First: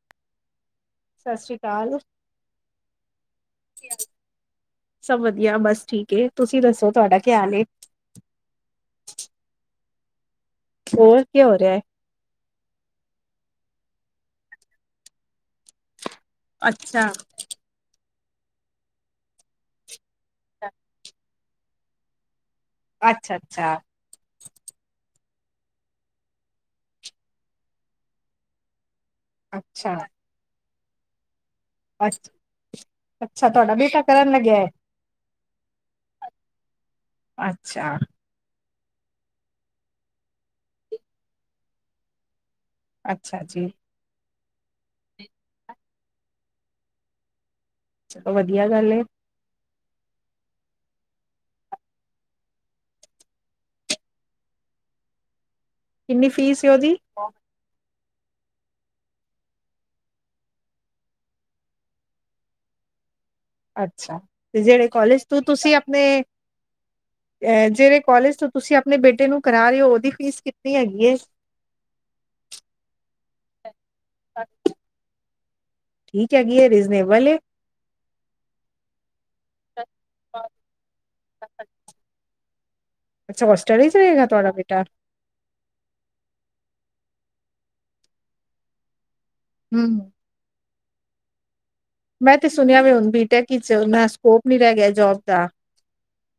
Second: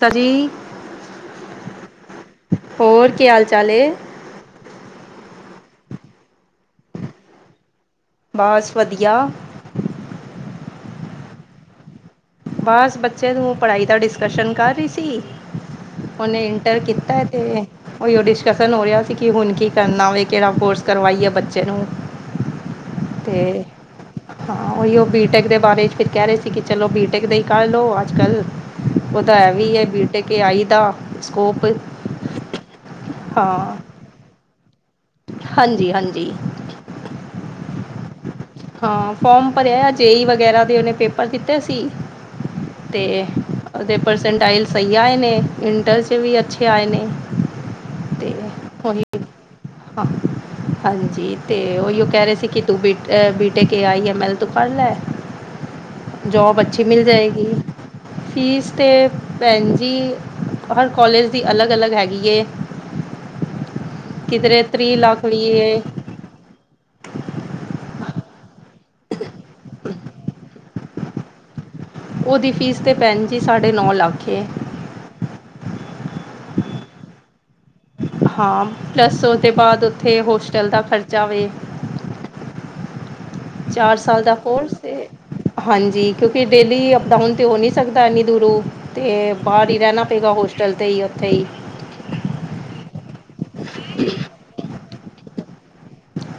ਤਜੀ, ਸਤਿ ਸ੍ਰੀ ਅਕਾਲ ਹੋਰ ਕੀ ਹਾਲ ਚਾਲ ਏ ਸਭ ਵਧੀਆ ਬਸ ਠੀਕ ਏ, ਤੁਸੀਂ ਦੱਸੋ ਤੁਹਾਡਾ ਕੀ ਹਾਲ ਐ ਬਸ ਵਧੀਆ ਹੋਰ ਕੀ ਹੋ ਰਿਹਾ ਹੈ? ਬਸ, ਬੱਚੇ ਨੂੰ ਪੜ੍ਹਾਈ ਦਾ ਡਿਸਕਸ਼ਨ ਕਰ ਰਹੀ ਸੀ ਉਹਨੇ ਇੰਟਰ ਅੱਛਾ। ਕੀਤਾ, ਤੇ ਔ ਹੀ ਔ ਡਿਸਕਸ਼ਨ ਹੋ ਰਿਹਾ ਸੀ ਕਿਵ ਹੁਣ ਕੀ ਕਰਨਾ ਹੋਵੇ, ਕਿਹੜਾ ਕੋਰਸ ਕਰਵਾਈ ਹੈ ਬੱਚੇ ਨੂੰ [inaudible] ਤੇ ਅੱਛਾ ਹਾਂ ਉਹੀ ਉਹ ਬੀਟੈਕ ਦੇ ਬਾਰੇ ਚ ਫਿਰ ਕਹਿ ਰਹੇ ਸੀ, ਕਿ ਚਲੋ ਬੀ ਬੀ ਟੈਕ ਦੇ ਹੀ ਕਹਿ ਲਓ ਅੱਜ ਕੱਲ੍ਹ, ਉਹ ਤਾਂ ਐ ਵੀ ਹੀ ਹੈ ਅੱਛਾ ਬੀਟੈਕ ਆਈ ਦਾ ਸਕੋਪ ਅੱ ਅੱਛਾ ਤੁਹਾਡਾ ਹਾਂ ਬੇਟਾ ਕਰਨ ਲੱਗਿਆ ਹੈ? ਹਾਂਜੀ -ਹਾਂਜੀ ਅੱਛਾ। ਹਾਂ ਫੋਰਮ ਭਰਿਆ, ਜੇ ਈ ਵਗੈਰਾ ਦੇ ਔ ਨੇ ਪੇਪਰ ਦਿੱਤੇ ਸੀ ਤੇ ਅੱਛਾ ਜੀ ਉਹਦੇ ਪਰਸੈਂਟਾਈਲ ਸਹੀ ਆਏ ਨੇ, ਇੰਟਰ 'ਚ ਵੀ ਅੱਛੇ ਆਏ ਨੇ ਅਤੇ ਚਲੋ ਵਧੀਆ ਗੱਲ ਏ ਉਹੀ ਹਾਂ ਹਾਂਜੀ ਤੇ ਉਹੀ ਉਹ ਕਹਿ ਰਹੇ ਸੀ ਕਿ, ਤੂੰ ਬੀ ਟੈਕ ਆਈ ਐ ਮੈਲ ਤੋਂ ਪੜ੍ਹ ਲੈ ਕਿੰਨੀ ਜੋਬ ਫੀਸ ਏ ਅੱਛੀ ਉਹਦੀ? ਮਿਲ ਜਾਏਗੀ ਫੀਸ ਤੇ ਭੈਣ ਜੀ ਹਰ ਕੋਲਜ ਦੀ ਅਲੱਗ ਅਲੱਗ ਹੈਗੀ ਹੈ ਅੱਛਾ, ਕਿਧਰੇ ਤੇ ਜਿਹੜੇ ਤੀਹ ਕੋਲਜ ਲੱਖ ਤੋਂ ਵੀ ਤੁਸੀਂ ਹੈ ਆਪਣੇ ਜਿਹੜੇ ਕੋਾਲਜ ਤੋਂ ਤੁਸੀਂ ਆਪਣੇ ਬੇਟੇ ਨੂੰ ਕਰਾ ਰਹੇ ਹੋ, ਉਹਦੀ ਫੀਸ ਕਿੰਤਨੀ ਹੈਗੀ ਹੈ ਉਹਦੀ ਫੀਸ ਤੇ ਭੈਣ ਜੀ, ਸਾਢੇ ਨੌ ਲੱਖ ਏ ਠੀਕ ਹੈਗੀ ਏ, ਰੀਜ਼ਨੇਬਲ ਏ। ਹਾਂ, ਪਲੱਸ ਉਹਦੇ ਬਾਅਦ ਉੱਥੇ, ਹੋਸਟਲ ਦਾ ਖ਼ਰਚਾ ਵੇ। ਅੱਛਾ ਹੋਸਟਲ ਵਿਚ ਚਾਰ ਸਾਲ ਰਹੇਗਾ, ਦਾ ਤੁਹਾਡਾ ਬੇਟਾ। ਕੋਰਸ ਏ ਹਾਂਜੀ ਕਿਉਂਕਿ ਡੇਲੀ ਅਪਡਾਊਨ ਤੇ ਹੋ ਨਹੀਂ ਸਕਦਾ ਇੰਨੀ ਦੂਰੋਂ। ਤੇ ਬਾਹਰ ਹੀ ਹੂੰ ਰਹਿਣਾ ਪਏਗਾ, ਹੋਸਟਲ 'ਤੇ ਹੀ ਉੱਥੇ ਹੀ। ਮੈਂ ਤੇ ਸੁਣਿਆ ਵੀ ਹੁਣ ਬੀਟੈਕ ਹੀ ਚ ਮੈਂ ਸਕੋਪ ਨੀ ਰਹਿ ਗਿਆ, ਜੋਬ ਦਾ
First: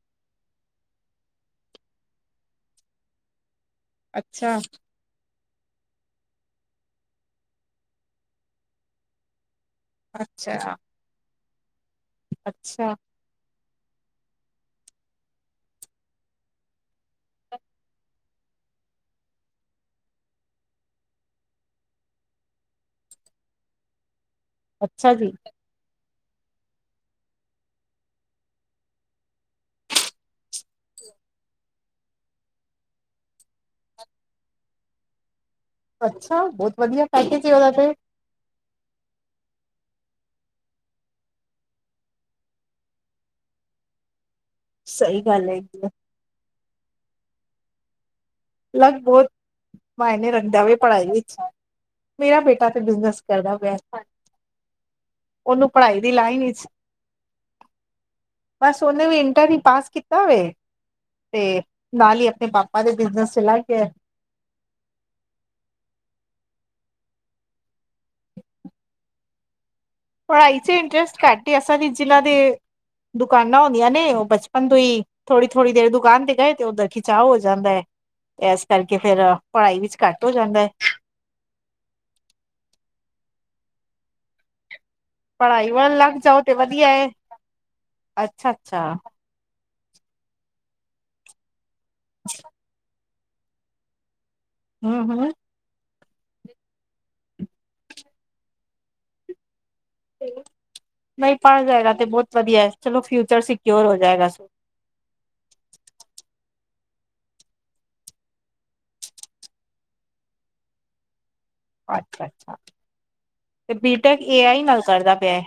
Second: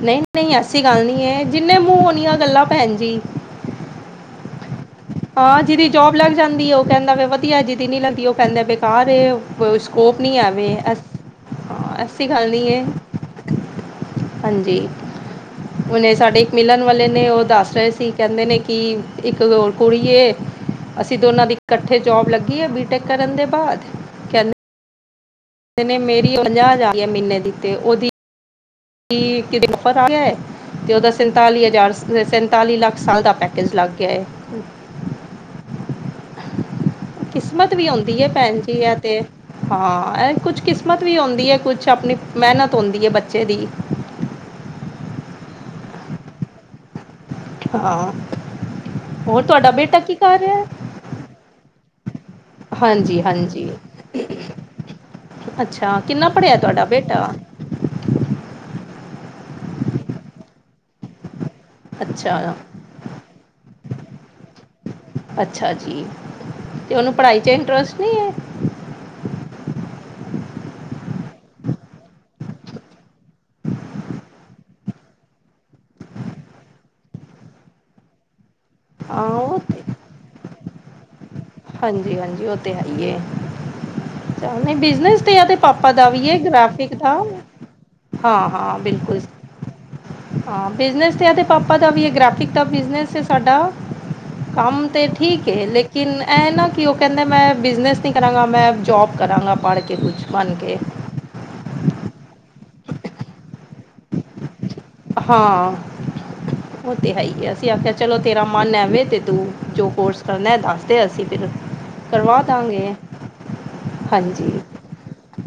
ਨਹੀਂ ਨਹੀਂ ਐਸੀ ਗੱਲ ਨਹੀਂ ਹੈ, ਜਿੰਨੇ ਮੂੰਹ ਓਨੀਆਂ ਗੱਲਾਂ, ਭੈਣ ਜੀ। ਅੱਛਾ ਹਾਂ, ਜਿਹਦੀ ਜੌਬ ਲੱਗ ਜਾਂਦੀ ਉਹ ਕਹਿੰਦਾ ਵਧੀਆ, ਜਿਦੀ ਨੀ ਲੱਗਦੀ, ਉਹ ਕਹਿੰਦਾ ਬੇਕਾਰ ਸਕੋਪ ਨਹੀਂ ਹੈਵੇ, ਅੱਛਾ, ਐਸ ਹਾਂ, ਐਸੀ ਗੱਲ ਨਹੀਂ ਹੈ। ਅੱਛਾ, ਹਾਂਜੀ। ਉਹਨੇ ਸਾਡੇ ਇੱਕ ਮਿਲਣ ਵਾਲੇ ਨੇ, ਉਹ ਦੱਸ ਰਹੇ ਸੀ, ਕਹਿੰਦੇ ਨੇ ਕਿ ਇੱਕ ਕੁੜੀਏ! ਅਸੀਂ ਦੋਨਾਂ ਦੀ ਇਕੱਠੇ ਜੋਬ ਲੱਗੀ ਹੈ, ਬੀਟੇਕ ਕਰਨ ਦੇ ਬਾਅਦ। ਕਹਿੰਦੇ ਅੱਛਾ ਜੀ। ਨੇ, ਮੇਰੀ ਪੰਜਾਹ-ਹਜ਼ਾਰ ਏ ਮਹੀਨੇ ਦੀ, ਤੇ ਉਹਦੀ ਕੀ, ਕਿਦੇ ਉਪਰ ਆ ਗੈ ਤੇ ਉਹਦਾ ਸੈਂਤਾਲੀ-ਹਜ਼ਾਰ, ਸੈਂਤਾਲੀ-ਲੱਖ ਸਾਲ ਦਾ ਪੈਕੇਜ ਲੱਗ ਗਿਆ ਏ। [inaudible] ਅੱਛਾ ਬਹੁਤ ਵਧੀਆ ਪੈਕੇਜ ਏ ਉਹਦਾ ਕਿਸਮਤ ਵੀ ਤੇ। ਹੁੰਦੀ ਹੈ ਭੈਣ ਜੀ, ਐਤੇ। ਹਾਂ, ਇਹ ਕੁਛ ਕਿਸਮਤ ਵੀ ਹੁੰਦੀ ਏ, ਕੁਛ ਆਪਣੀ ਮਿਹਨਤ ਹੁੰਦੀ ਏ, ਬੱਚੇ ਦੀ। ਸਹੀ ਗੱਲ ਹੈਗੀ ਐ। ਹਾਂ। ਲੱਕ ਬਹੁਤ ਹੋਰ ਤੁਹਾਡਾ ਬੇਟਾ ਕੀ ਮਾਇਨੇ ਕਰ ਰਿਹਾ ਰੱਖਦਾ ਵੇ, ਹੈ ਪੜ੍ਹਾਈ ਵਿੱਚ। ਮੇਰਾ ਬੇਟਾ ਤੇ ਹਾਂਜੀ ਬਿਜਨਸ ਕਰਦਾ ਹਾਂਜੀ ਪਿਆ। ਓਨੂੰ ਅੱਛਾ ਪੜ੍ਹਾਈ ਦੀ ਕਿੰਨਾ ਲਾਈਨ ਪੜ੍ਹਿਆ ਇਚ ਤੁਹਾਡਾ ਬੇਟਾ ਬਸ ਉਹਨੇ ਵੀ ਇੰਟਰ ਹੀ ਪਾਸ ਕੀਤਾ ਵੇ, ਤੇ ਨਾਲ ਹੀ, ਆਪਣੇ ਅੱਛਾ ਪਾਪਾ ਦੇ ਬਿਜਨਸ ਚਲਾ ਗਿਐ। ਅੱਛਾ ਜੀ! ਤੇ ਉਹਨੂੰ ਪੜ੍ਹਾਈ'ਚ ਇੰਟਰਸਟ ਨੀ? ਪੜ੍ਹਾਈ'ਚ ਇੰਟਰਸਟ ਘੱਟ ਹੀ ਐ, ਅਸਲ ਈਚ ਜਿਨਾਂ ਦੇ ਦੁਕਾਨਾਂ ਹੁੰਦੀਆਂ ਨੇ, ਉਹ ਬਚਪਨ ਤੋਂ ਹੀ ਥੋੜੀ-ਥੋੜੀ ਦੇਰ ਦੁਕਾਨ ਤੇ ਗਏ, ਤੇ ਉੱਧਰ ਖਿਚਾਵ ਹੋ ਜਾਂਦਾ ਏ। ਇਸ ਕਰਕੇ ਹਾਂ ਫਿਰ, ਉਹ ਪੜ੍ਹਾਈ ਵਿੱਚ ਘੱਟ ਹੋ ਜਾਂਦਾ ਏ। ਹਾਂਜੀ-ਹਾਂਜੀ ਉਹ ਤੇ, ਹੈਈ ਏ। ਚੱਲ ਨਹੀਂ ਬਿਜਨਸ ਤੇ, ਏਦੇ ਪੜ੍ਹਾਈ ਪਾਪਾ ਵੱਲ ਦਾ ਲੱਗ ਵੀ ਏ, ਜਾਓ ਤੇ ਵਧੀਆ ਗ੍ਰਫਿਕ ਹੈ ਦਾ। ਅੱਛਾ ਹਾਂ-ਹਾਂ, ਅੱਛਾ ਬਿਲਕੁਲ। ਹਾਂ, ਬਿਜਨਸ ਤੇ ਏਦੇ ਪਾਪਾ ਦਾ ਵੀ ਏ, ਗ੍ਰਾਫੀਕ ਦਾ ਬਿਜਨਸ ਹੈ ਸਾਡਾ। ਕੰਮ ਤੇ ਹਮ ਹਮ ਠੀਕ ਏ, ਲੇਕਿਨ ਐ ਨਾ ਕੀ ਉਹ ਕਹਿੰਦਾ, ਮੈਂ ਬਿਜ਼ਨਸ ਨਹੀਂ ਕਰਾਂਗਾ, ਮੈਂ ਜੌਬ ਕਰਾਂਗਾ ਪੜਕੇ ਕੁਛ, ਬਣਕੇ। ਨਹੀਂ ਪੜ੍ਹ ਜਾਏਗਾ ਤੇ ਬਹੁਤ ਵਧੀਆ, ਚਲੋ ਫਿਊਚਰ ਸਿਕਿਓਰ ਹੋ ਜਾਏਗਾ। ਹਾਂ। ਉਹ ਤੇ ਹੈ ਹੀ ਐ, ਅਸੀਂ ਆਖਿਆ ਚਲੋ ਤੇਰਾ ਮਨ ਹੈਵੇ ਤੇ ਤੂੰ, ਜੋ ਕੋਰਸ ਕਰਨਾ ਦੱਸਦੇ, ਅਸੀਂ ਫਿਰ ਕਰਵਾ ਅੱਛਾ-ਅੱਛਾ, ਦਾਂਗੇ ਤੇ ਬੀਟੇਕ ਹਾਂਜੀ ਏ਼ਆਈ ਨਾਲ ਕਰਦਾ ਪਿਆ ਏ।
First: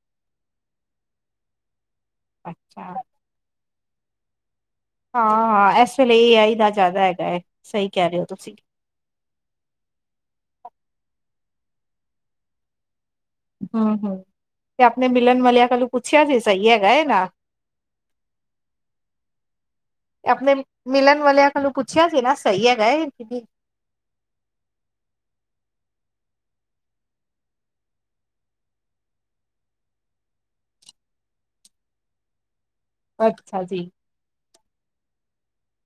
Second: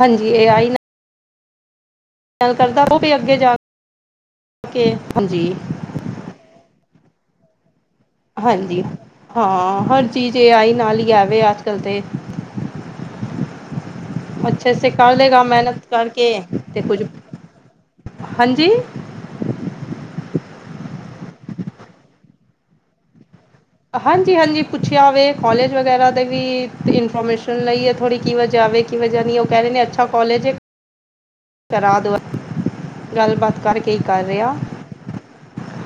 ਹਾਂਜੀ, ਏਆਈ ਨਾ ਨਾਲ ਕਰਦਾ, ਅੱਛਾ ਉਹ ਵੀ ਅੱਗੇ ਜਾ ਕੇ ਹਾਂਜੀ ਹਾਂ-ਹਾਂ, ਇਸ ਵੇਲੇ ਏ ਆਈ ਦਾ ਜ਼ਿਆਦਾ ਹੈਗਾ ਏ, ਸਹੀ ਕਹਿ ਰਹੇ ਹੋ। ਤੁਸੀਂ ਹਾਂਜੀ, ਹਾਂ, ਹਰ ਚੀਜ਼ ਇਹ ਏ ਆਈ ਨਾਲ ਹੀ ਹੈਵੇ, ਅੱਜਕੱਲ ਤੇ। [inaudible] ਹੂੰ, ਹੂੰ ਅੱਛੇ ਤੇ ਸੇ ਆਪਣੇ ਕਰ ਮਿਲਨ ਲਏਗਾ ਵਾਲਿਆ ਮਿਹਨਤ ਕੋਲੋਂ ਪੁੱਛਿਆ ਕਰਕੇ ਸੀ, ਸਹੀ ਤੇ ਹੈਗਾ ਕੁੱਝ ਏਗਾ। ਹਾਂਜੀ! ਆਪਣੇ ਮਿਲਣ ਵਾਲਿਆਂ ਕੋਲੋਂ ਪੁੱਛਿਆ ਸੀ ਨਾ, ਸਹੀ ਹੈਗਾ ਇਹ? ਹਾਂਜੀ-ਹਾਂਜੀ, ਪੁੱਛਿਆ ਵੇ, ਕੌਲੇਜ ਵਗੈਰਾ ਦਾ ਵੀ ਇਨਫੋਰਮੇਸ਼ਨ ਲਈ ਹੈ, ਥੋੜ੍ਹੀ ਕੀ ਵਜ੍ਹਾ ਵੇ ਕੀ ਵਜਾ ਨਹੀਂ ਉਹ ਕਹਿ ਰਹੇ ਨੇ, ਅੱਛਾ ਕੌਲੇਜ ਏ। ਕਰਾਦੋ, ਗੱਲਬਾਤ ਅੱਛਾ ਜੀ ਕਰਕੇ ਹੀ ਕਰ ਰਿਹਾ।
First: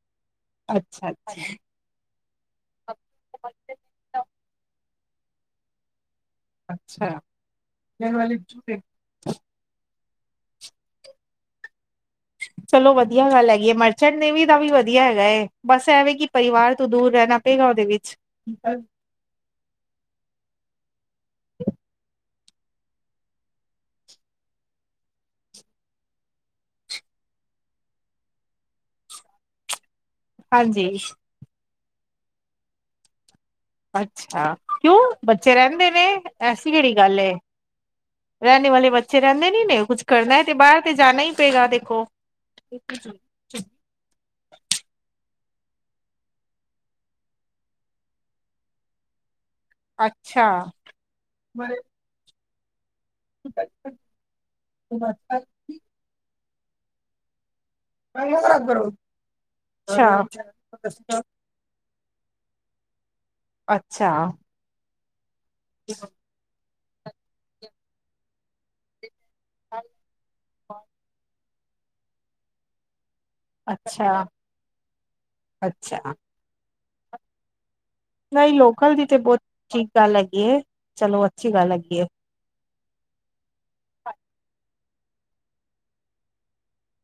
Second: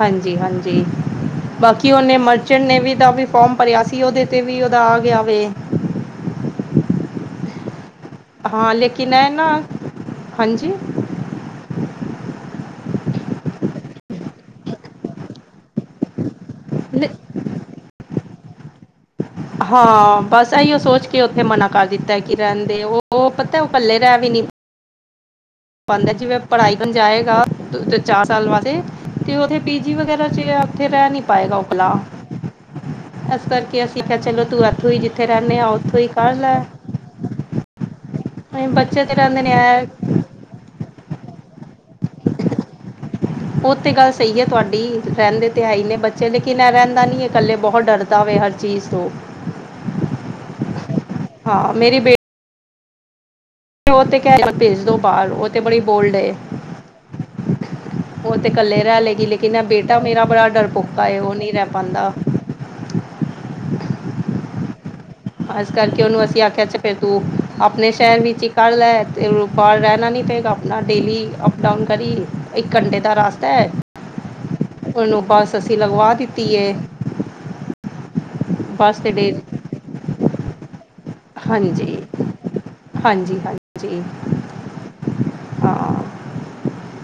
ਹਾਂਜੀ-ਹਾਂਜੀ, ਅੱਛਾ ਅੱਛਾ ਬਾ ਕੀ ਉਹਨੇ ਮਰਚੈਂਟ ਨੇਵੀ ਦਾ ਵੀ ਫੌਮ ਭਰਿਆ ਸੀ, ਉਹਦੇ ਤੇ ਵੀ ਉਹਦਾ ਆ ਗਿਆਵੇ। ਅੱਛਾ! ਹਾਂ ਲੇਕਿਨ ਐ ਨਾ---ਹਾਂਜੀ! ਚਲੋ ਵਧੀਆ ਗੱਲ ਹੈਗੀ ਹੈ, ਮਰਚੈਂਟ ਨੇਵੀ ਦਾ ਵੀ ਵਧੀਆ ਹੈਗਾ ਏ, ਬਸ ਐ, ਵੇ ਕਿ ਪਰਿਵਾਰ ਤੋਂ ਦੂਰ ਰਹਿਣਾ ਪਏਗਾ, ਉਹਦੇ ਵਿੱਚ ਹਾਂ ਬਸ, ਇਹੀਓ ਸੋਚ ਕੇ ਉੱਥੇ ਮਨਾ ਕਰ ਦਿੱਤਾ ਐ, ਕਿ ਰਹਿਣ ਦੇ, ਉਹ ਪਤਾ ਉਹ ਇਕੱਲੇ ਰਹਿ ਵੀ ਨੀ ਬੰਦਾ, ਜਿਵੇਂ ਪੜ੍ਹਾਈ ਕਰਨ ਜਾਏਗਾ, ਚਾਰ ਸਾਲ ਵਾਸਤੇ ਤੇ ਉਥੇ ਪੀ ਜੀ ਵਗੈਰਾ 'ਚ ਏ ਉੱਥੇ ਹਾਂਜੀ ਰਹਿ ਨਹੀਂ ਪਾਏਗਾ, ਓ ਕੱਲਾ ਇਸ ਕਰਕੇ ਅਸੀਂ ਕਿਹਾ ਅੱਛਾ, ਚਲੋ ਤੂੰ ਇੱਥੋਂ ਕਿਉਂ ਹੀ ਜਿੱਥੇ ਬੱਚੇ ਆ ਰਹਿੰਦੇ ਉੱਥੋਂ ਨੇ, ਹੀ ਕਰ ਲੈ ਐਸੀ ਕਿਹੜੀ ਗੱਲ ਏ ਰਹਿਣੇ ਵਾਲੇ ਬੱਚੇ ਰਹਿੰਦੇ ਨੀ ਨੇ, ਕੁੱਛ ਕਰਨਾ ਏ, ਤੇ ਬਾਹਰ ਤੇ ਜਾਣਾ ਹੀ ਪਏਗਾ ਦੇਖੋ। ਉਹ ਤੇ ਗੱਲ ਸਹੀ ਹੈ ਤੁਹਾਡੀ, ਰਹਿੰਦੇ ਤੇ ਹੈ ਹੀ ਨੇ ਬੱਚੇ, ਲੇਕਿਨ ਇਹ ਰਹਿੰਦਾ ਨੀ, ਇਕੱਲੇ ਬਹੁਤ ਡਰ ਤਾਵੇ, ਹਰ ਚੀਜ਼ ਤੋਂ ਅੱਛਾ। ਹਾਂ ਮੇਰੀ ਬੇਟੀ ਉਹ ਤੇ ਕਹਿ ਭੇਜ ਦੋ ਬਾਹਰ, ਉਹ ਤੇ ਬੜੀ ਬੋਲਡ ਏ। [unintelligible] ਉਹ ਤੇ ਇਕੱਲੇ ਰਹਿ ਲਏਗੀ, ਲੇਕਿਨ ਏ ਬੇਟਾ ਮੇਰਾ ਅੱਛਾ ਬੜਾ ਡਰਪੋਕਾ ਏ ਉਹ ਨਹੀਂ ਰਹਿ ਪਾਉਂਦਾ ਅੱਛਾ। ਇਸ ਕਰਕੇ ਉਹਨੂੰ ਅਸੀਂ ਆਖਿਆ,, ਫੇਰ ਤੂੰ ਆਪਣੇ ਸ਼ਹਿਰ ਵਿੱਚ ਇੱਕ ਕਰ ਲੈ ਤੇ ਬਾਹਰ ਰਹਿਣਾ ਨਹੀਂ ਪਏਗਾ, ਆਪਣਾ ਡੇਲੀ ਅਪ- ਡਾਊਨ ਕਰੀ, ਇੱਕ ਘੰਟੇ ਦਾ ਰਸਤਾ ਤੇ, ਅੱਛਾ ਉਹਨੂੰ ਬੱਸ ਅਸੀਂ ਲਗਵਾ ਅੱਛਾ ਦਿੱਤੀ ਏ। ਨਹੀਂ, ਲੋਕਲ ਦੀ ਤੇ, ਬਹੁਤ ਠੀਕ ਗੱਲ ਹੈਗੀ, ਏ। ਚਲੋ ਅੱਛੀ ਗੱਲ ਹਾਂਜੀ। ਹੈਗੀ ਏ ਹਾਂਜੀ -ਹਾਂਜੀ, ਹਾਂ।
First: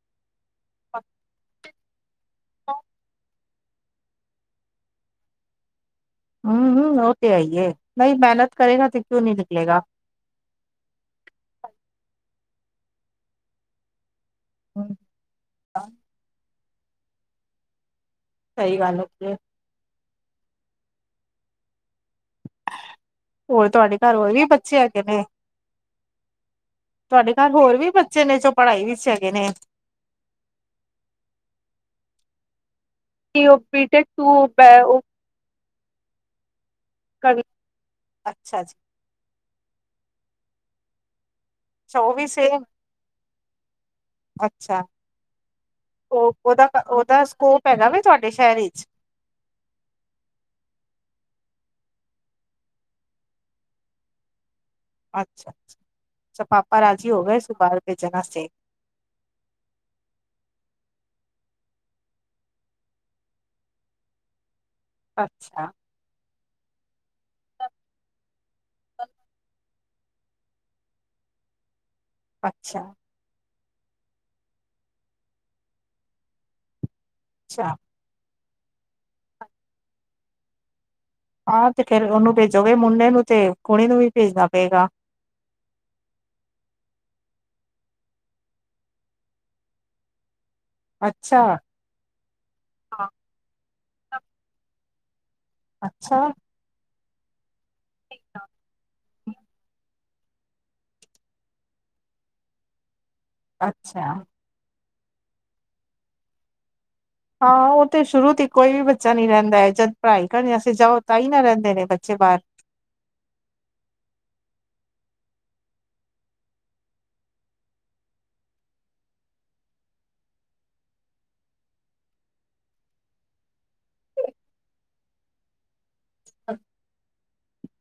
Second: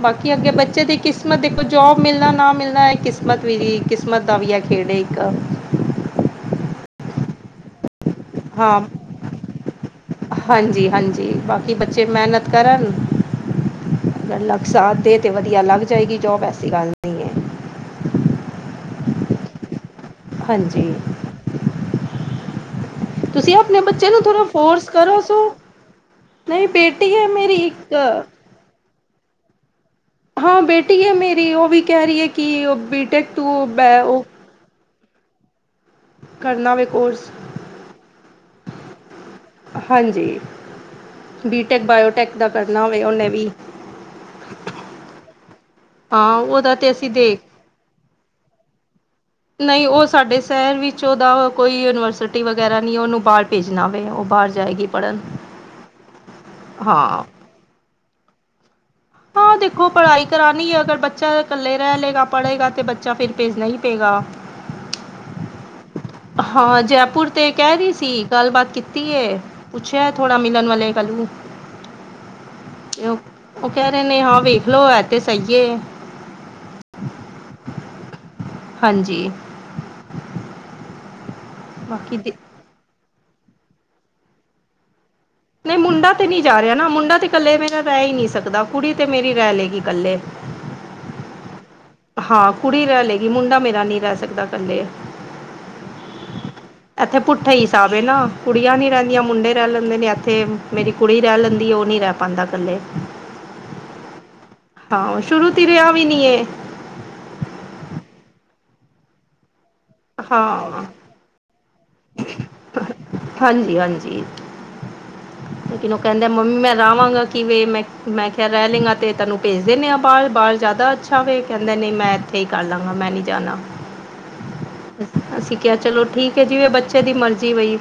ਬਾਕੀ, ਅੱਗੇ ਬੱਚੇ ਦੀ ਕਿਸਮਤ ਦੇਖੋ, ਜੋਬ ਮਿਲਣਾ ਨਾ ਮਿਲਣਾ, ਇਹ ਕਿਸਮਤ ਵੀ, ਕਿਸਮਤ ਦਾ ਵੀ ਹੈ, ਖੇਡ ਇੱਕ ਹਮ -ਹਮ, ਉਹ ਤੇ ਹੈ ਈ ਏ, ਨਹੀਂ ਮਿਹਨਤ ਹਾਂ ਕਰੇਗਾ, ਤੇ ਕਿਉਂ ਨਹੀਂ ਨਿਕਲੇਗਾ? ਹਾਂਜੀ- ਹਾਂਜੀ, ਬਾਕੀ ਬੱਚੇ ਮਿਹਨਤ ਕਰਨ ਅਗਰ ਲੱਕ ਹਮ, ਸਾਥ ਦੇ, ਤੇ ਵਧੀਆ ਲੱਗ ਜਾਏਗੀ, ਜੋਬ ਐਸੀ ਗੱਲ ਨਹੀਂ। ਹੈ ਸਹੀ ਗੱਲ ਹੈ ਜੀ। ਹਾਂਜੀ। ਤੁਸੀਂ ਹੋਰ, ਆਪਣੇ ਤੁਹਾਡੇ ਬੱਚੇ ਘਰ ਨੂੰ ਹੋਰ ਵੀ ਥੋੜ੍ਹਾ ਬੱਚੇ ਫੋਰਸ ਹੈਗੇ ਕਰੋ ਨੇ? ਸੋ ਨਹੀਂ ਬੇਟੀ ਹੈ ਤੁਹਾਡੇ ਘਰ ਮੇਰੀ ਹੋਰ ਵੀ ਇੱਕ ਬੱਚੇ ਨੇ, ਜੋ ਪੜ੍ਹਾਈ ਵਿੱਚ ਹੈਗੇ ਨੇ? ਹਾਂ, ਬੇਟੀ ਹੈ ਮੇਰੀ, ਉਹ ਵੀ ਕਹਿ ਰਹੀ ਹੈ, ਕਿ ਬੀਟੈਕ ਕੀ ਉਹ ਤੂੰ ਬੈ ਉਹ [unintelligible] ਕਰਨਾ ਵੇ ਕੋਰਸ ਕਰ ਅੱਛਾ ਜੀ। ਹਾਂਜੀ। ਬੀਟੈਕ, ਅੱਛਾ ਉਹ ਵੀ ਬਾਇਓਟੈਕ ਦਾ ਸੇਮ ਕਰਨਾ ਹੋਵੇ, ਉਹਨੇ ਵੀ ਅੱਛਾ ਹਾਂ, ਉਹਦਾ ਤੇ ਅਸੀਂ ਦੇਖ ਪੈਗਾ ਵੇ, ਤੁਹਾਡੇ ਸ਼ਹਿਰ ਵਿੱਚ? ਨਹੀਂ, ਉਹ ਸਾਡੇ ਸ਼ਹਿਰ ਵਿੱਚ ਉਹਦਾ ਕੋਈ ਯੂਨੀਵਰਸਿਟੀ ਵਗੈਰਾ ਨਹੀਂ, ਉਹਨੂੰ ਬਾਹਰ ਭੇਜਣਾ ਵੇ ਉਹ ਬਾਹਰ ਜਾਏਗੀ। ਪੜ੍ਹਨ ਅੱਛਾ -ਅੱਛਾ, ਅੱਛਾ ਪਾਪਾ ਰਾਜੀ ਹੋ ਹਾਂ ਗਏ ਸੁ ਬਾਹਰ ਭੇਜਣਾ ਵਾਸਤੇ? ਦੇਖੋ ਪੜ੍ਹਾਈ ਕਰਾਣੀ ਹੈ ਅਗਰ, ਬੱਚਾ ਇਕੱਲੇ ਰਹਿ ਲਏਗਾ, ਪੜ੍ਹੇਗਾ ਤੇ ਬੱਚਾ ਫਿਰ ਭੇਜਣਾ ਹੀ ਪਏਗਾ। ਅੱਛਾ ਹਾਂ, ਜੈਪੁਰ ਤੇ ਕਹਿ ਰਹੀ ਸੀ, ਗੱਲਬਾਤ ਕੀਤੀ ਏ। ਪੁੱਛਿਆ ਥੋੜਾ, ਮਿਲਣ ਵਾਲੇ ਕੱਲ ਨੂੰ ਅੱਛਾ। ਉਹ ਕਹਿ ਰਹੇ ਨੇ, ਹਾਂ ਵੇਖਲੋ ਹੈ ਤੇ ਸਹੀ ਏ। ਅੱਛਾ। ਹਾਂਜੀ। ਹਾਂ, ਤੇ ਫੇਰ ਬਾਕੀ ਦੇ ਉਹਨੂੰ ਭੇਜੋਗੇ ਮੁੰਡੇ ਨੂੰ ਤੇ, ਕੁੜੀ ਨੂੰ ਵੀ ਭੇਜਣਾ ਪਏਗਾ ਨਹੀਂ ਮੁੰਡਾ ਤੇ ਨਹੀਂ ਜਾ ਰਿਹਾ ਨਾ, ਮੁੰਡਾ ਤੇ ਇਕੱਲੇ ਮੇਰਾ ਰਹਿ ਹੀ ਨਹੀਂ ਸਕਦਾ, ਕੁੜੀ ਤੇ ਮੇਰੀ ਰਹਿ ਲਏਗੀ ਇਕੱਲੇ। ਅੱਛਾ- ਹਾਂ ਕੁੜੀ ਰਹਿ ਲਏਗੀ, ਮੁੰਡਾ ਮੇਰਾ ਨਹੀਂ ਰਹਿ ਸਕਦਾ ਇਕੱਲੇ ਅੱਛਾ, ਇੱਥੇ ਪੁੱਠ ਹੀ ਹਿਸਾਬ ਏ, ਕੁੜੀਆਂ ਨੀ ਰਹਿੰਦੀਆਂ ਮੁੰਡੇ ਰਹਿ ਲੈਂਦੇ ਨੇ, ਇੱਥੇ ਮੇਰੀ ਕੁੜੀ ਰਹਿ ਲੈਂਦੀ, ਉਹ ਨੀ ਰਹਿ ਆਦਾ ਥੱਲੇ, ਅੱਛਾ। ਹਾਂ ਸ਼ੁਰੂ ਤੇ ਰਿਹਾ ਵੀ ਨੀ ਏ ਹਾਂ ਉਹ ਤੇ, ਸ਼ੁਰੂ ਤੇ ਕੋਈ ਵੀ ਬੱਚਾ ਨੀ ਰਹਿੰਦਾ ਹੈ, ਜਦ ਪੜ੍ਹਾਈ ਕਰਨੀ ਹਾਂ ਜਾਓ ਤਾਂ ਹੀ ਨਾ, ਰਹਿੰਦੇ ਨੇ ਬੱਚੇ ਬਾਹਰ ਹਾਂਜੀ ਹਾਂਜੀ। [unintelligible] ਲੇਕਿਨ ਉਹ ਕਹਿੰਦੇ, ਮੰਮੀ ਮੈਂ ਰਵਾਂਗਾ ਕਿਵੇਂ, ਮੈਂ ਮੈਂ ਕਿਹਾ ਰਹਿ ਲਏ ਗਾ ਤਾਂ ਤੈਨੂੰ ਭੇਜ ਦਿੰਨੇ ਹਾਂ, ਬਾਹਰ ਬਾਹਰ ਜ਼ਿਆਦਾ ਸਭ ਇਹ ਕਹਿੰਦੇ ਨੇ, ਮੈਂ ਇੱਥੇ ਹੀ ਕਰ ਲਾਂਗਾ, ਮੈਂ ਨੀ ਜਾਣਾ ਹੂੰ। [inaudible] ਅਸੀਂ ਕਿਹਾ, ਚਲੋ ਠੀਕ ਹੈ, ਜਿਵੇਂ ਬੱਚੇ ਦੀ ਮਰਜ਼ੀ ਬਈ,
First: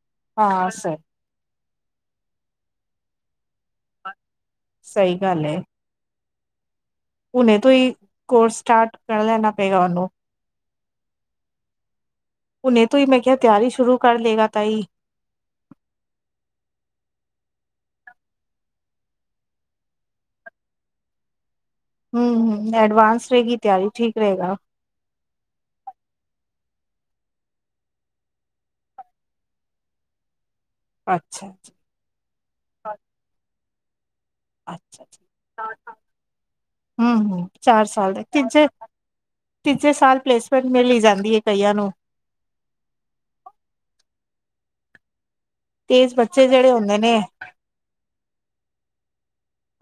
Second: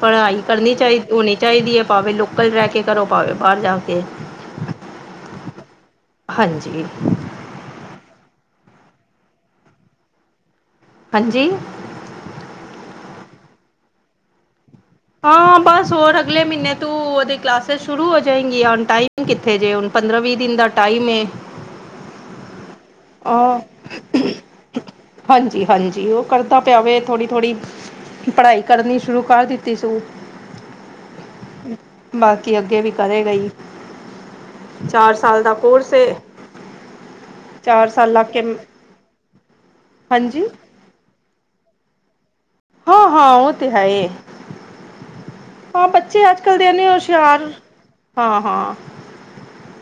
ਪੜ੍ਹਾਈ ਹਾਂ ਕਰਨੀ ਸਹੀ ਚਾਹੀਦੀ ਹੋਣੀ ਚਾਹੀਦੀ ਹੈ ਭਾਵੇ ਲੋਕਲ ਰਹਿ ਕੇ ਕਰੋ ਭਾਵੇ, ਬਾਹਰ ਜਾ ਕੇ ਸਹੀ, ਗੱਲ ਹੈ ਏ। ਹਾਂਜੀ। ਹੁਣੇੇ ਤੋਂ ਹੀ, ਕੋਰਸ ਸਟਾਰਟ ਕਰ ਲੈਣਾ ਪਏਗਾ, ਉਹਨੂੰ? ਹਾਂਜੀ ਹੁਣੇ ਤੋਂ ਹੀ, ਮੈਂ ਕਿਹਾ ਤਿਆਰੀ ਸ਼ੁਰੂ ਕਰ ਲਏ ਗਾ, ਤਾ ਹੀ ਹਾਂ ਬਸ ਹੋਰ, ਅਗਲੇ ਮਹੀਨੇ ਤੋਂ ਉਹਦੇ ਕਲਾਸਿਸ ਸ਼ੁਰੂ ਹੋ ਜਾਏਗੀ, ਜਾ ਟਾਈਮ ਟਾਈਮ ਕਿੱਥੇ ਜੇ, ਹੁਣ ਪੰਦਰਾਂ ਵੀਹ ਦਿਨ ਦਾ, ਟਾਈਮ ਏ ਹੂੰ ਹੂੰ ਐਡਵਾਂਸ ਰਹੇਗੀ ਤਿਆਰੀ, ਠੀਕ ਰਹੇਗਾ ਹਾਂਜੀ ਹਾਂਜੀ ਉਹ ਕਰਦਾ ਪਿਆ ਵੇ, ਥੋੜ੍ਹੀ ਥੋੜ੍ਹੀ ਪੜ੍ਹਾਈ ਕਰਨ ਸ਼ੁਰੂ ਕਰ ਦਿੱਤੀ ਸੂ। ਅੱਛਾ ਅੱਛਾ ਬਾਕੀ ਅੱਗੇ ਵੀ, ਕਰੇ ਗਾ ਈ ਅੱਛਾ ਚਾਰ ਸਾਲ ਦਾ ਕੋਰਸ ਏ ਆ, ਹੋ ਚਾਰ ਸਾਲ ਦਾ, ਤੀਜੇ ਤੀਜੇ ਸਾਲ ਹਾਂਜੀ ਪਲੇਸਮੈਂਟ ਮਿਲੀ ਜਾਂਦੀ ਹੈ ਕਈਆਂ ਨੂੰ ਹਾਂ ਹਾਂ ਉਹ ਤੇ ਏ ਹਾਂ, ਤੇਜ਼ ਬੱਚੇ ਅੱਜ ਕੱਲ੍ਹ ਦੇ ਜਿਹੜੇ ਇੰਨੇ ਹੁੰਦੇ ਨੇ ਹੁਸ਼ਿਆਰ ਹਾਂ ਹਾਂ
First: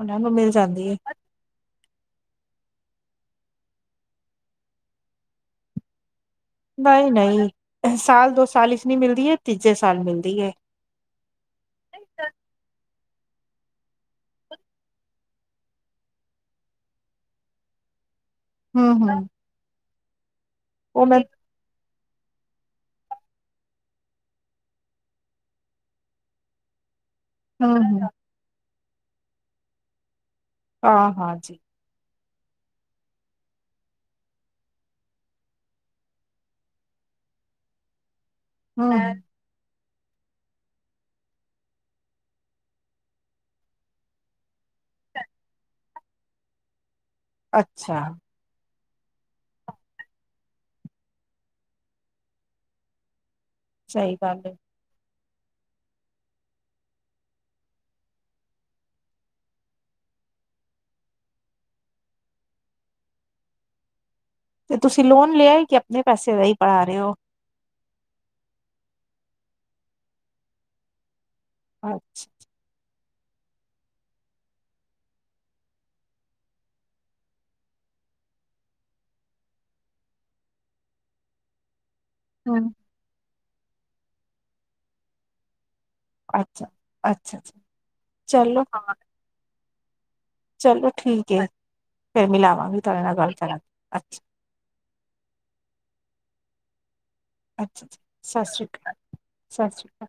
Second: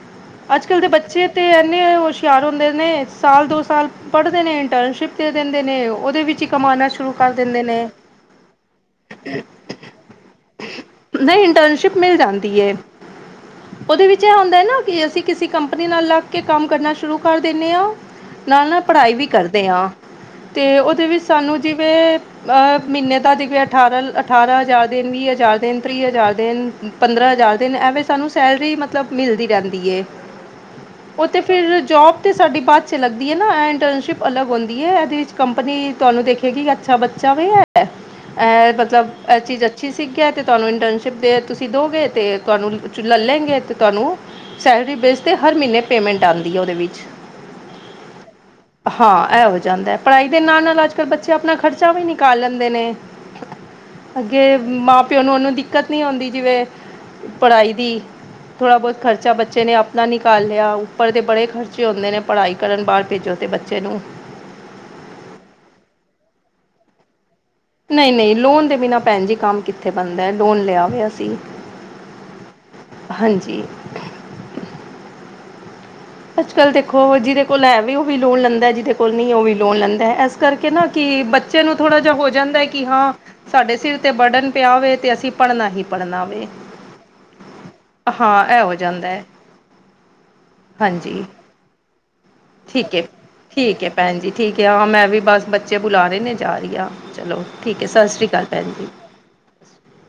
ਉਹਨਾਂ ਨੂੰ, ਮਿਲ ਅੱਜ ਕੱਲ੍ਹ ਜਾਂਦੀ ਦੇ ਏ - ਬੱਚੇ ਤੇ, ਇੰਨੇ ਹੁਸ਼ਿਆਰ ਹੁੰਦੇ ਨੇ ਸਾਲ ਦੋ ਸਾਲ ਪੜ੍ਹਦੇ ਨੇ, ਇੰਟਰਨਸ਼ਿਪ ਦੇ ਦਿੰਦੇ ਨੇ ਉਹਦੇ ਵਿੱਚ, ਹੀ ਕਮਾਉਣਾ ਨਹੀਂ ਸ਼ੁਰੂ ਕਰ ਦਿੰਦੇ ਨੇ ਸਾਲ ਦੋ ਸਾਲ ਵਿਚ ਨਹੀ ਮਿਲਦੀ, ਤੀਜੇ ਸਾਲ ਮਿਲਦੀ ਏ? ਨਹੀਂ, ਇੰਟਰਨਸ਼ਿਪ ਮਿਲ ਜਾਂਦੀ ਏ ਉਹਦੇ ਵਿੱਚ ਇਹ ਹੁੰਦਾ ਨਾ, ਕਿ ਅਸੀਂ ਕਿਸੇ ਕੰਪਨੀ ਨਾਲ ਲੱਗ ਕੇ, ਕੰਮ ਕਰਨਾ ਸ਼ੁਰੂ ਕਰ ਦਿੰਦੇ ਆ। ਨਾਲ ਨਾਲ ਹੂੰ ਪੜ੍ਹਾਈ ਵੀ ਹੂੰ ਕਰਦੇ ਹਾਂ, ਤੇ ਉਹਦੇ ਉਹ ਮੈਂ ਵਿੱਚ ਸਾਨੂੰ ਜਿਵੇਂ ਅਹ ਮਹੀਨੇ ਤਾਂ ਦੇਖ, ਅਠਾਰਾਂ ਅਠਾਰਾਂ ਹਜ਼ਾਰ ਹਜ਼ਾਰ ਦੇਣ, ਤੀਹ ਹਜ਼ਾਰ, ਦਿਨ ਪੰਦਰਾਂ ਚਾਰ ਦਿਨ ਹੂੰ ਐਵੇਂ, ਹੂੰ ਸਾਨੂੰ ਸੈਲਰੀ ਮਤਲਬ ਮਿਲਦੀ ਰਹਿੰਦੀ ਏ, ਹਾਂ ਉਹ ਹਾਂ ਤੇ ਜੀ ਫਿਰ ਜੋਬ ਤੇ ਸਾਡੀ, ਬਾਅਦ 'ਚ ਲੱਗਦੀ ਹਏ ਨਾ ਇੰਟਰਨਸ਼ਿਪਅਲੱਗ ਹੁੰਦੀ ਏ, ਏਦੇ ਵਿੱਚ ਕੰਪਨੀ ਤੁਹਾਨੂੰ ਦੇਖੇਗੀ ਕਿ, ਅੱਛਾ ਬੱਚਾ ਚਾਵੇ ਅ ਅਹ, ਹੂੰ ਮਤਲਬ ਇਹ ਚੀਜ਼ ਅੱਛੀ ਸੀ ਕਿ ਤੁਹਾਨੂੰ ਇੰਟਰਨਸ਼ਿਪ ਦੇ ਤੁਸੀਂ ਦੋਗੇ ਅਤੇ ਤੁਹਾਨੂੰ ਲੇ ਲੈਣ ਗੇ ਅਤੇ ਤੁਹਾਨੂੰ ਸੈਲਰੀ ਬੇਸ ਤੇ, ਹਰ ਮਹੀਨੇ ਪੇਮੈਂਟ ਆਉਦੀ ਹੈ ਉਹਦੇ ਵਿੱਚ ਅੱਛਾ ਹਾਂ, ਇਹ ਹੋ ਜਾਂਦਾ, ਪੜ੍ਹਾਈ ਦੇ ਨਾਲ ਨਾਲ ਅੱਜ ਕੱਲ੍ਹ ਬੱਚੇ ਆਪਣਾ, ਖਰਚ ਖਰਚਾ ਵੀ, ਨਿਕਾਲ ਲੈਂਦੇ ਨੇ, ਸਹੀ ਗੱਲ ਅੱਗੇ ਹੈ ਮਾਂ ਪਿਓ ਨੂੰ, ਉਹਨੂੰ ਦਿੱਕਤ ਨੀ ਹੁੰਦੀ ਜਿਵੇਂ ਪੜ੍ਹਾਈ, ਦੀ ਥੋੜ੍ਹਾ ਬਹੁਤ ਖਰਚਾ, ਬੱਚੇ ਨੇ ਆਪਣਾ ਨਿਕਾਲ ਲਿਆ, ਉੱਪਰ ਦੇ ਬੜੇ ਖਰਚੇ ਹੁੰਦੇ ਨੇ ਪੜ੍ਹਾਈ ਕਰਨ, ਬਾਹਰ ਭੇਜੋ ਅਤੇ ਬੱਚੇ ਨੂੰ ਤੇ ਤੁਸੀਂ, ਲੋਨ ਲਿਆ ਹੈ, ਕਿ ਆਪਣੇ ਪੈਸੇ ਦਾ ਹੀ ਪੜ੍ਹਾ ਰਹੇ, ਹੋ ਨਹੀਂ ਨਹੀਂ ਲੋਨ ਦੇ ਬਿਨਾਂ ਭੈਣ ਜੀ ਕੰਮ ਕਿੱਥੇ ਬਣਦਾ ਐ ਲੋਨ ਲਿਆ ਹੋਇਆ ਸੀ। ਅੱਛਾ। [unintelligible] ਹਾਂਜੀ। ਅੱਜ ਕੱਲ੍ਹ ਦੇਖੋ ਜਿਹਦੇ ਕੋਲ ਹੈ ਵੀ ਉਹ ਵੀ ਲੋਨ ਲੈਂਦਾ ਹੈ। ਜਿਹਦੇ ਕੋਲ ਨਹੀਂ ਉਹ ਵੀ ਲੋਨ ਲੈਂਦਾ ਹੈ ਐ ਕਰਕੇ ਨਾ ਕਿ ਬੱਚੇ ਨੂੰ ਥੋੜਾ ਜਿਹਾ ਹੋ ਜਾਂਦਾ ਹੂੰ ਕਿ ਹਾਂ ਸਾਡੇ ਸਿਰ ਤੇ ਬਰਡਨ ਪਿਆ ਵੇ ਤੇ ਅਸੀਂ ਪੜ੍ਹਨਾ ਹੀ, ਪੜਨਾ ਆਵੇ ਅੱਛਾ ਅੱਛਾ ਅੱਛਾ ਹਾਂ ਐਹ ਚਲੋ ਹੋ ਜਾਂਦਾ ਐ ਚਲੋ ਠੀਕ ਯਾ ਫੇਰ ਮਲਾਵਾਂਗੀ ਠੀਕ ਹੈ ਤੁਹਾਡੇ ਨਾਲ ਗੱਲ ਠੀਕ ਹੈ ਕਰਾਂਗੇ ਅੱਛਾ ਭੈਣ ਜੀ ਠੀਕ ਯਾ ਮੈਂ ਵੀ ਬਸ ਬੱਚੇ ਬੁਲਾ ਰੇ ਨੇ ਜਾ ਰੀ ਆਂ ਚਲੋ ਠੀਕ ਹੈ ਸ ਸ਼੍ਰੀ ਅਕਾਲ ਭੈਣ ਸ ਸ੍ਰੀ ਕਾ